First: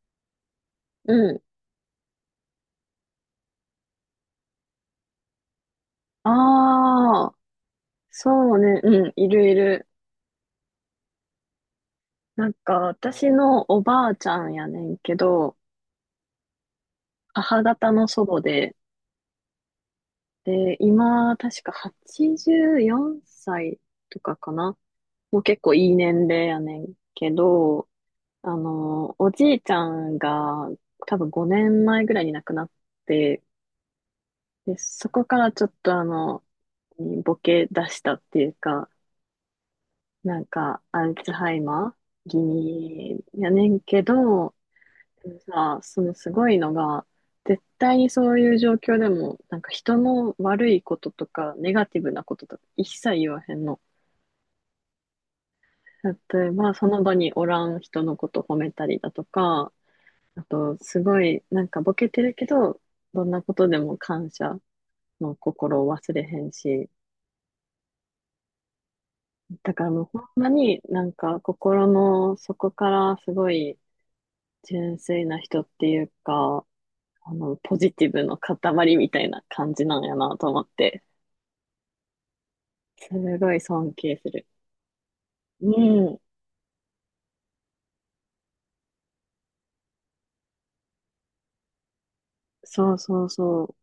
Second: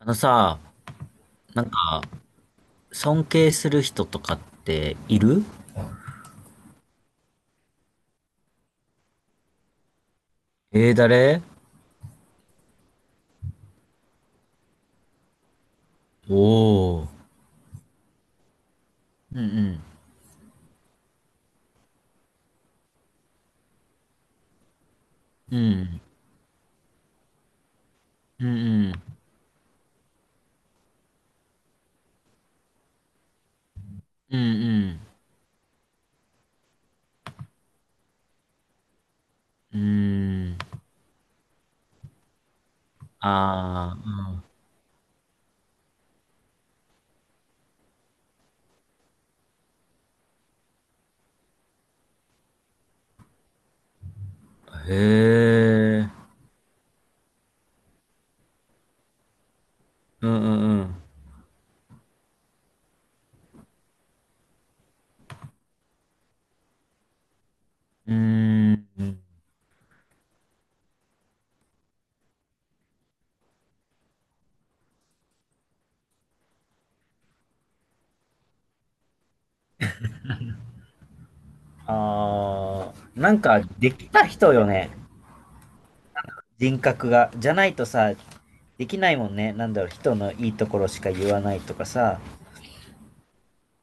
あのさ、うん。なんか、尊敬する人とかっている？ああ、そうね。うん、いるいる。誰？なんか、私のおばあちゃんやねんけど、おー。母方の祖母で、うんで、今、確か84歳とかかな。もうう結構いいん。年齢やねんけど、うんうん。おじいちゃんが多分5年前ぐらいに亡くなって、うんうで、ん。そこからちょっとボケ出したっていうか、うん。なうんん。か、アルツハイマー気味やねんあけー、ど、でもさ、そのすごいのが、絶対にそういう状況でも、なんか人の悪いこととか、ネガティブなこととか、一切言わへんの。うん。へー。例えば、その場におらん人のこと褒めたりだとか、うんあうと、んすごい、なんかボケてるけど、どんなことでも感謝の心を忘れへんし、うん。うーん。だからもうほんまになんか心の底からすごい、純粋な人っていうか、ポジティブの塊みたいな感じなんやなと思って、ああ、すなんごいかで尊き敬たする。人よね、うん、人格が。じゃないとさ、できないもんね。なんだろう、人のいいところしか言わないとかさ。そうそうそう。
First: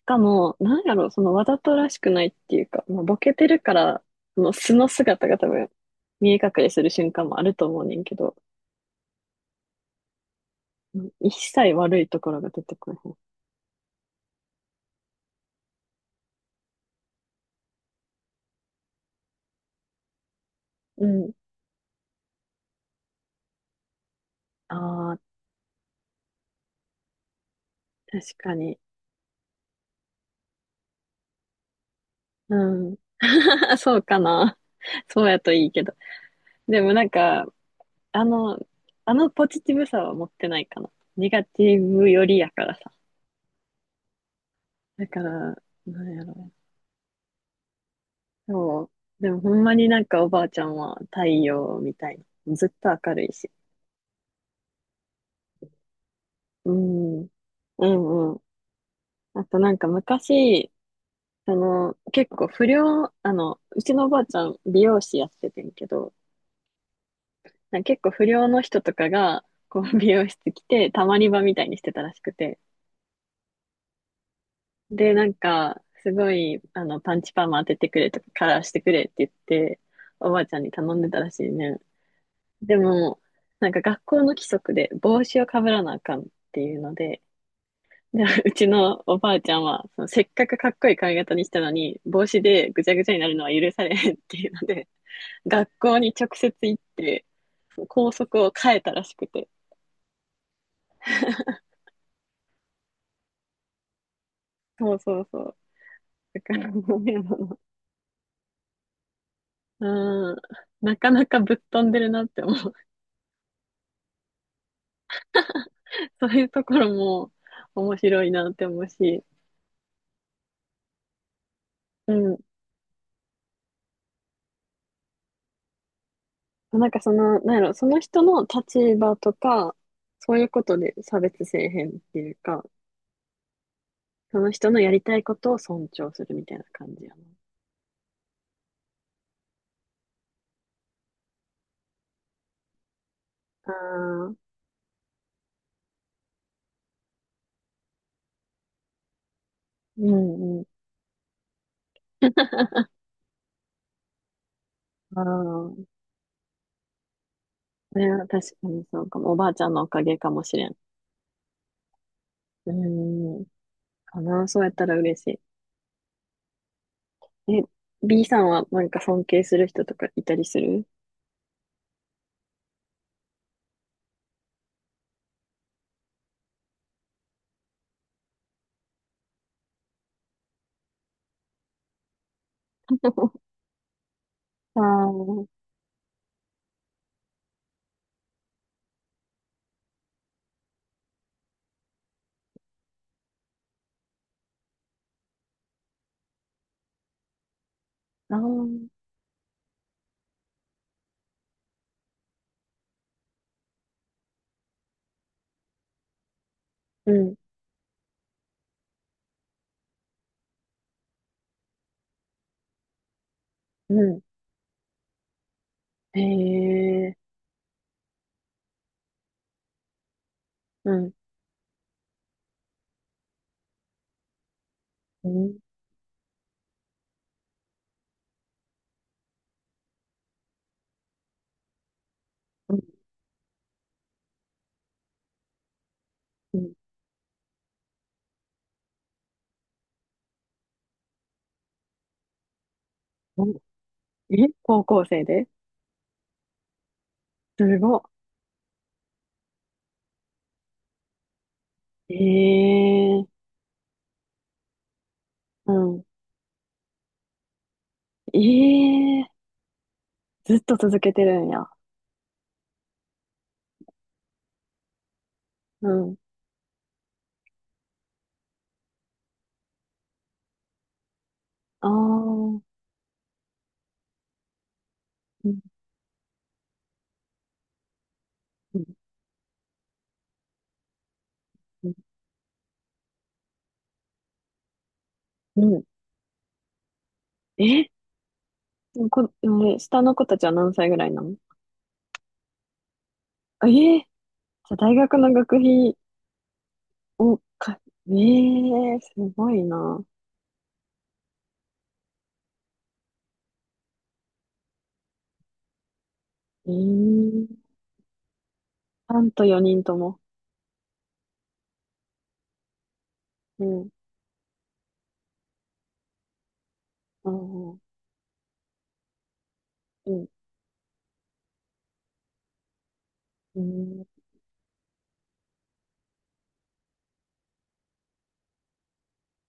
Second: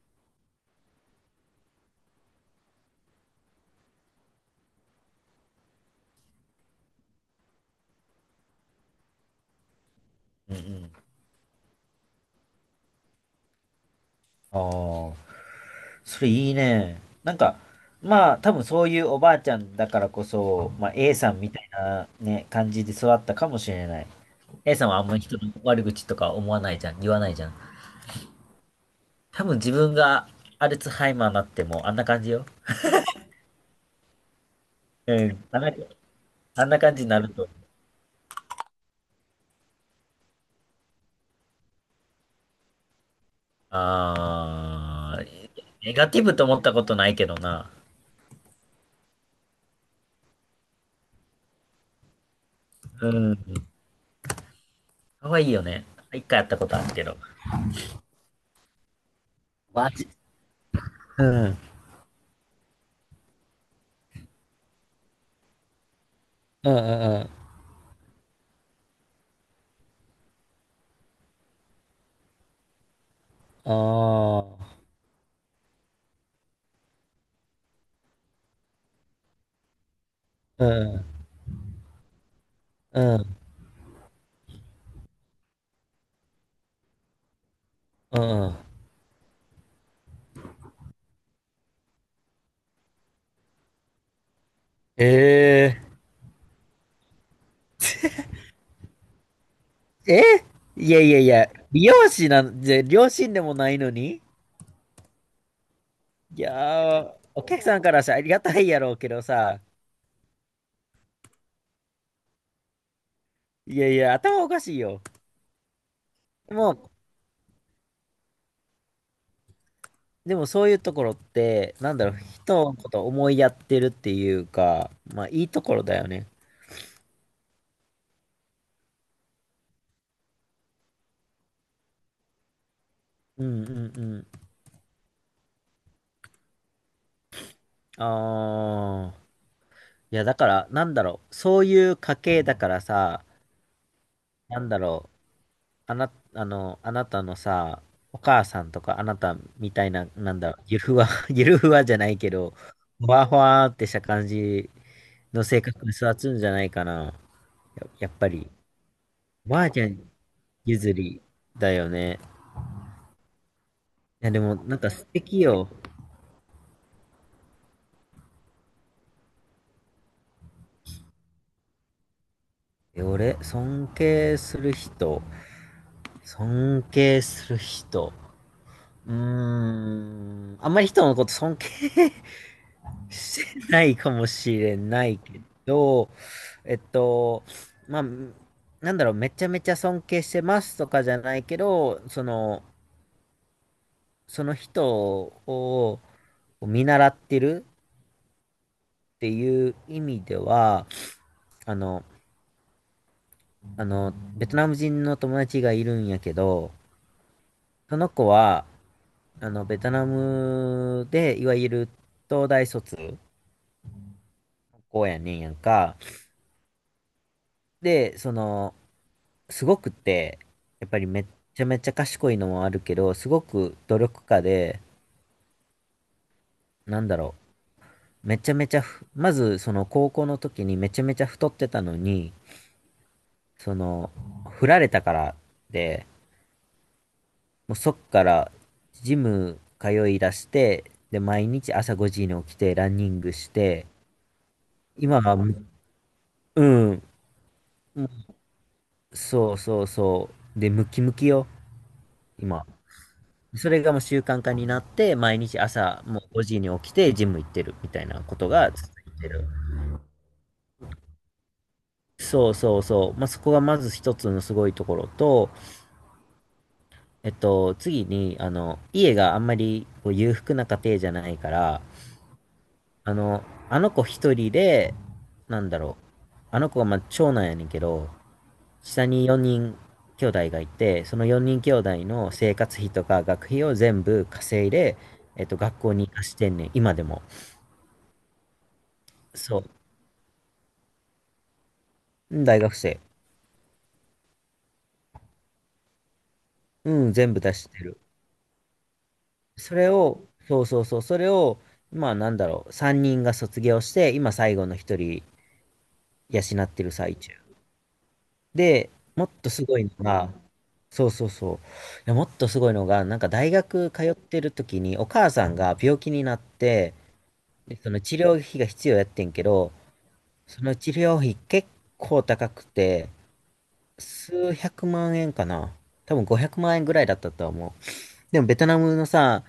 しかも、なんやろ、そのわざとらしくないっていうか、まあ、ボケてるから、その素の姿が多分、見え隠れする瞬間もあると思うねんけど、うんうん。うん一切悪いところが出てこない。ああ。それいいね。なんか、まあ、多分そういうおばあちゃんだからこそ、まあ、う A さん。んみたいなね、感じで育ったかもしれない。A さんはあんあまあ、り人の悪口とか思わないじゃん、言わないじゃん。確かに。多分自分がアルツハイマーになってもあんな感じよ。うん。そうかな。うそうやん、とあんいいな、けど。あんなでも感じなにんなるか、と。あの、あのポジティブさは持ってないかな。ネガティブよりやからさ。だあかー、ら、ネなガんテやィブとろ。思ったことないけどな。そう。でもほんまになんかおばあちゃんは太陽みたいな。ずっとう明るいん、し。可愛いよね。一回やったこうとあるけど。ん。うんうん。あとなんかマジ。昔、うそん、の、結構不良、うちのおばあちゃん美容師やっててんけど、うん、うん、うん。なんか結構不良の人とかが、こう美容室来て、たまり場みたいにしてたらしくて。ああ、で、なんか、すごい、パンチパーマ当ててくれとか、カラーしてくれって言って、おばあちゃんうに頼んん、でたらしいね。でうも、ん、なんか学校の規則で帽子をかぶらなあかんっていうので、うで、うん。ちのおばあちゃんは、そのせっかくかっこいい髪型にしたのに、帽子でぐちゃぐちゃになるのは許されへんっていうので、学え校に直接行って、校則を変えたらしくて。ええ、いやいやいや、美容師なんで、両親でもないのに。そうそうそう。いだから、もやー、おう、客さんからさありがたいやろうけどさ、あのうん、なかなかぶっ飛んでるなって思う。いやいや、頭おかしいよ。そういうでところも、も面白いなって思うし、でもそういうところって、なんだうろう、ん。人のこと思いやってるっていうか、まあいいところだよね。なんかその、なんやろ、その人の立場とか、そういうことで差別せえへんっていうか、うんうんうん。その人のやりたいことを尊重するみたいな感じやな。ああ、いやだから、なんだろう、そういう家系だからさ、ああ、なんだろう、あな、あの、あなたのさ、お母さんとかあなたみたいな、うなんだんろうう、ん。ゆるふわ、ゆるふわじゃないけど、ふわふわってした感じあの性あ、格に育つんじゃないかな。や、そやれっはぱ確り、かにそうかも。おばおあちばゃあんのちおゃかんげかもしれん。譲りだよね。うん。かいや、でな、も、そうやっなんたから素嬉し敵よ。い。え、B さんはなんか尊敬する人とかいたりする？ 俺、尊敬する人、尊敬する人。うーん、あんまり人のこと尊敬 してないかもしれああ、ないけあど、えっと、まあ、なんだろう、めちゃめちゃ尊敬してますとかじゃないけど、その人を見習ってるあ、うん、っていう意味では、あの、ベトナム人の友達がいるんやけど、その子は、ベトナムで、いわゆる東大卒うん。高校やねんやんか。へえ、で、その、すごくって、やっうぱりん、めっちゃめちゃ賢いのもあるけど、すごく努力家で、うん、なんだろう、めちゃめちゃふ、まずその高校の時にめちゃめちゃ太ってたのに、うん、その、振られたからで、うん。もうそっからジム通い出して、で、毎日朝5時に起きてランニングうしんて、え、高校今生は。でうん、すごそうそうそう、で、ムキムキよ、い。今。ええ、それがもう習慣化になって、毎日う朝ん。もう5時に起きてジム行ってるみたいなこえとが続いえ、てる。ずっと続けてるんや。そうそうそう。まあ、そこがまず一つのすごいところと、うん。次に、あの、家があんまりこう裕福な家庭じゃないから、ああ、うん、あの、あの子一人で、うなんだろう。あの子はまあ長男やねんけど、ん、下に4人兄弟がいて、その4人兄うん。弟の生活費とか学費を全部稼いで、う学ん校に貸してんねん、今でも。え、こ、そう。ね下の子たちは何歳ぐらいなの？うん。大学生。あええ、じゃあ大学の学費うん、全を部出してか、る。ええ、すごいそれな。を、そうそうそう、それを、まあなんだろう、3人が卒業して、今最後の1人養っええ、てる最中。で、さもっんととす4ご人いのとも。が、そうそうそう、いや、もっとすごいのが、なんか大うん、学通ってる時にお母さんが病気になって、うん、で、うその治療費が必要やってんけど、ん、その治療費結構高くて、うん、うん。数百万円かな。多分500万円ぐらいだったとは思う。でもベトナムのさ、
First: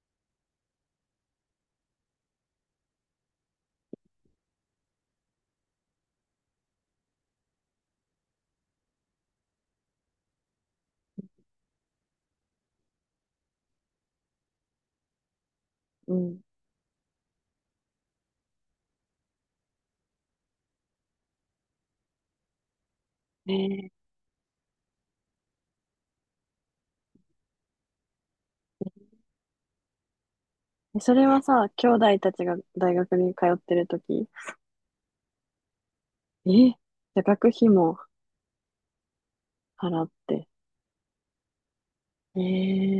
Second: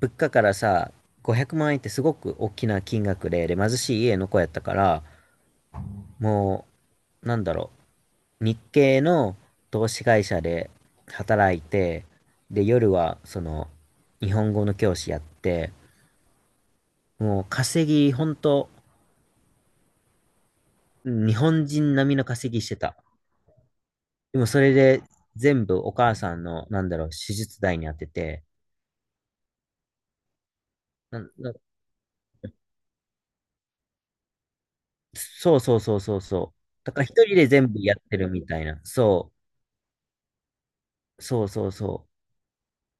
物価からさ、500万円ってすごく大きな金額で、で、貧しい家の子やったから、もう、なんだろう、日系の投資会社で働いて、で、夜は、その、日本語の教師やって、うんもう稼ぎ、ほんと、日本人並みの稼ぎしてた。ええでもそれで全部お母さんの、なんだろう、手術代に当てて、えそなれんはなさ、兄弟たちが大学に通ってるとき、そうそうそうそうえ、そう。じだから一ゃあ人で学費全部やっもてるみたいな。そ払って。う、そうそうそう。え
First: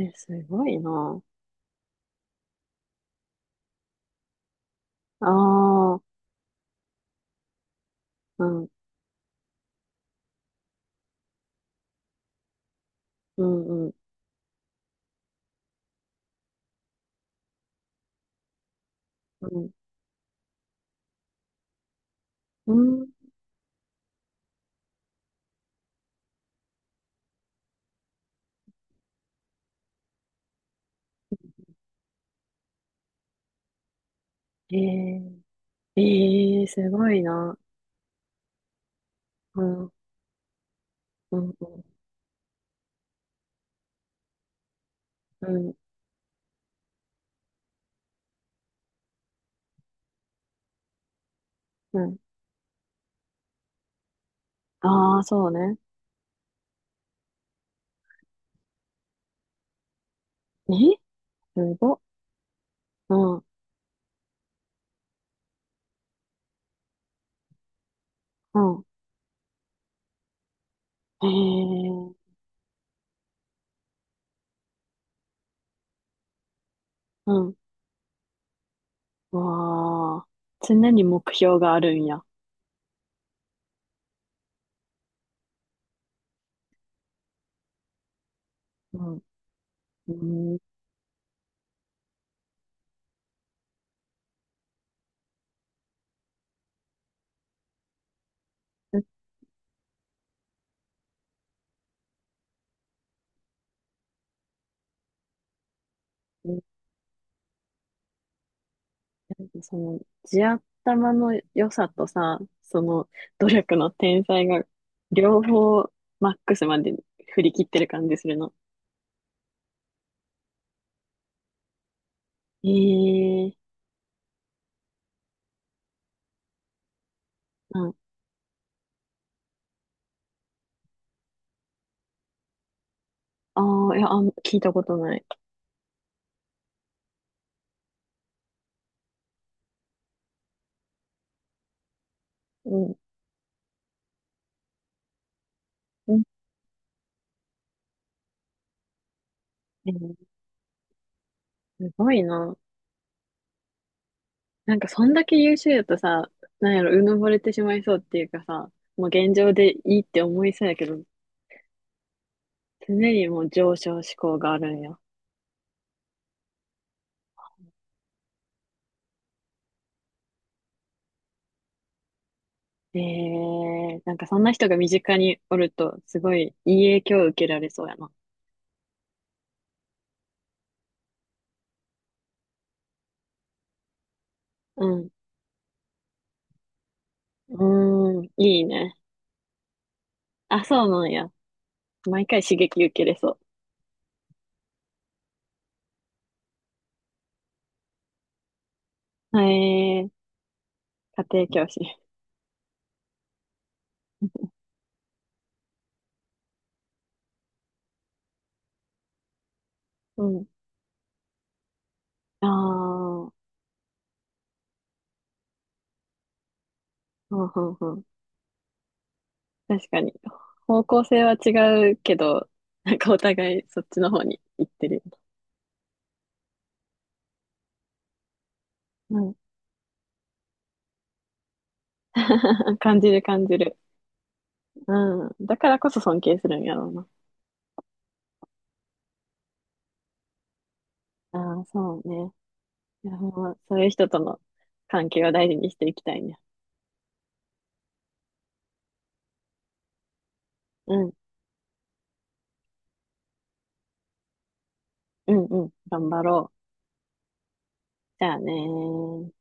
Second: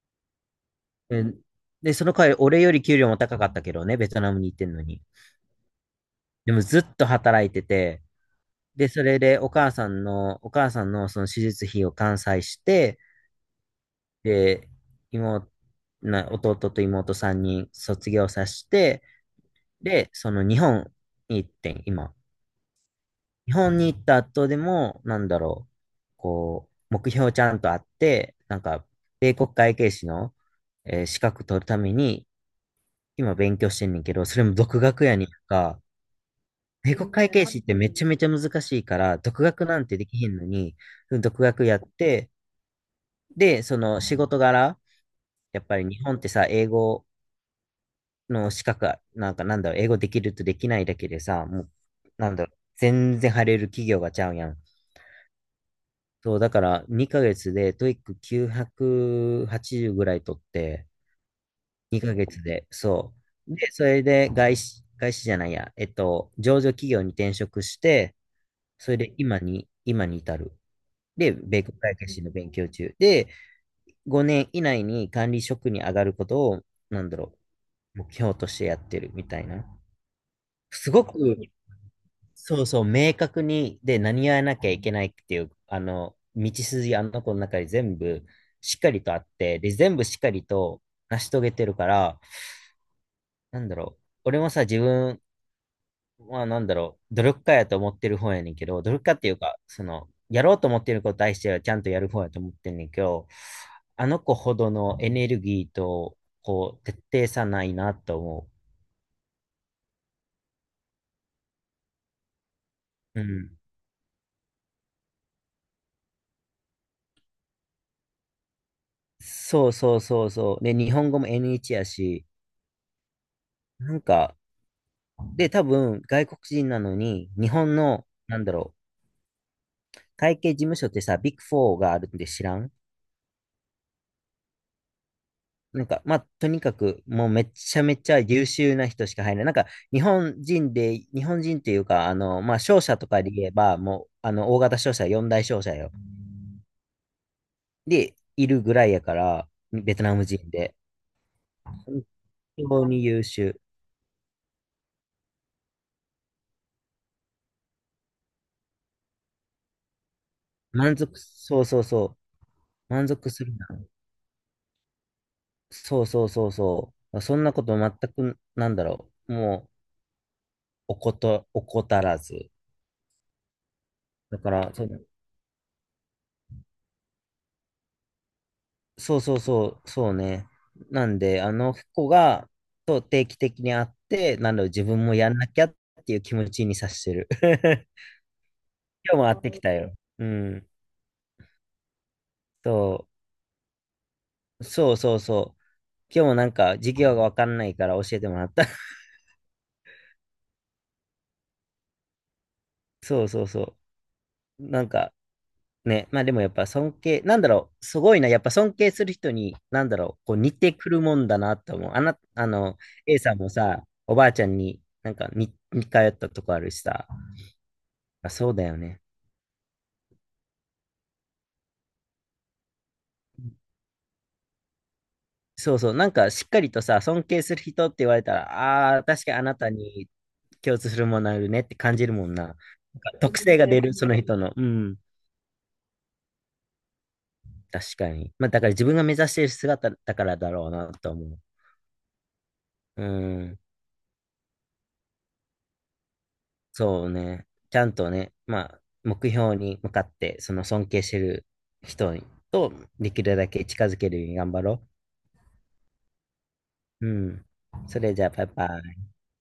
えすごいえな。ーで、その代わり俺より給料も高かったけどね、ベトナムに行ってんのに。ああ、でもずっと働いてて、うん、で、それでお母さんのその手術費を完済して、うん、うん、で、妹、弟と妹3人卒業させて、うん、で、その日本に行ってん、今。うん。日本に行った後でも、なんだろう、こう、目標ちゃんとあって、なんか、米国会計士の、資格取るために、今勉強してんねんけど、それも独学やにんえか、えええす米ご国い会計な。士ってめちゃめちゃ難しいから、独う学なん、うんん、てできへんのに、う独ん、学やって、で、その仕事柄、うやっん、ぱり日本ってさ、英語の資格なんかなんだろう、英語できるとできないだけでさ、もう、うん。なんだろう、全然入れる企業がちゃうやん。ああ、そうね。そう、だから2ヶ月でトイック980ぐらい取っえ、て、すご。2ヶ月で、そうん、うう。で、それで外資、外資じゃないや、上場企業に転職して、ん。それで今に至る。で、米国会計士のええ勉強中。で、5年以内に管理職に上がることを、なんだろうん。う、目標としてやってるみたいな。わあ、常すにご目く。標があるんや。そうそう、明確に、で、何やらなきゃいけないっていう、あの、道筋、あの子の中に全部しっかうりとあん、って、で、全部しっかりうん、と成し遂げてるから、なんだろう、俺もさ、自分はなんだろう、努力家やと思ってる方やねんけど、努う力ん、家っていうか、その、やろうと思ってることに対してはちゃんとやる方やと思ってんねんけど、あの子ほどのエネルギーと、こう、徹底さないなと思なんかその、地頭の良さとさ、その、う。う努ん。力の天才が、両方、マックスまで振り切ってる感じするの。そうそうそうそう。で、日本語も N1 やし、ええなんか、で、多分、外国人なのに、日本あ、の、なんだろう、会計事務所ってさ、ビッグフォーがあるんで知らん。ああ、いや、あん、聞いたことない。なんか、まあ、とにかく、もうめちゃめちゃ優秀な人しか入らない。なんか、日本人で、日本人っていうか、あの、まあ、う商ん。社とかで言えば、もう、あの、大型商社、四大商社よ。うんで、いるぐらいやから、えベトナムー人で。す本ごいな。当に優秀。なんか、そんだけ優秀だとさ、なんやろ、うぬぼれてしまいそうっていうかさ、もう現状でいいって思いそうやけ満ど、足、そうそうそう。常満に足もすうるな。上昇志向があるんや。そうそうそうそう。そんなこと全く、なんだろう。もう、おこと、怠らず。ええなんかそだんかな人ら、が身近におると、すごいいい影響を受けられそうやな。そうそうそう、そうね。なんで、あの子が、と定期的に会って、なんだろう、自う分ん。もやんなきゃっていう気持ちにさしてる。う ーん。いいね。今日も会ってきたよ。うあ、ん。そうなんや。毎回刺激受けそれそう、そうそうそう。今日もなんか、授業がわかんないから教えてもらった。う。へえ、家庭教師。そうそうそう。なんか、ね、まあでもやっぱ尊敬、なんだろう、すごいな、やっぱ尊敬する人に、なんだろう、うこうん。似てくるもんだなと思う。あな、ああの、A あ、さんもさ、おばあちゃんになんか似通ったとこあるしさ、うん、うん、うん。あそうだよね。確かに。方向性は違うけど、なんかお互いそっちの方に行ってるよね。そうそう、なんかしっかりとさ、尊敬する人って言われたら、ああ、う確かん。にあなたに共通するものあるねって感じるもんな。なん 感じかる特感じ性がる。出る、その人の。うん、うん。だからこそ尊敬するんやろうな。確かに。まあだから自分が目指している姿だからだろうなと思う。ああ、そうね。ういや、ほんまん。そういう人との関係を大事にしていきたいね。そうね。ちゃんとね、まあ、目標に向かって、その尊う敬しん、てる人とできるだけ近づけるように頑張ろうん、うん。頑張ろう。う。うん。それじじゃあ、ゃあバイねバイ。ー。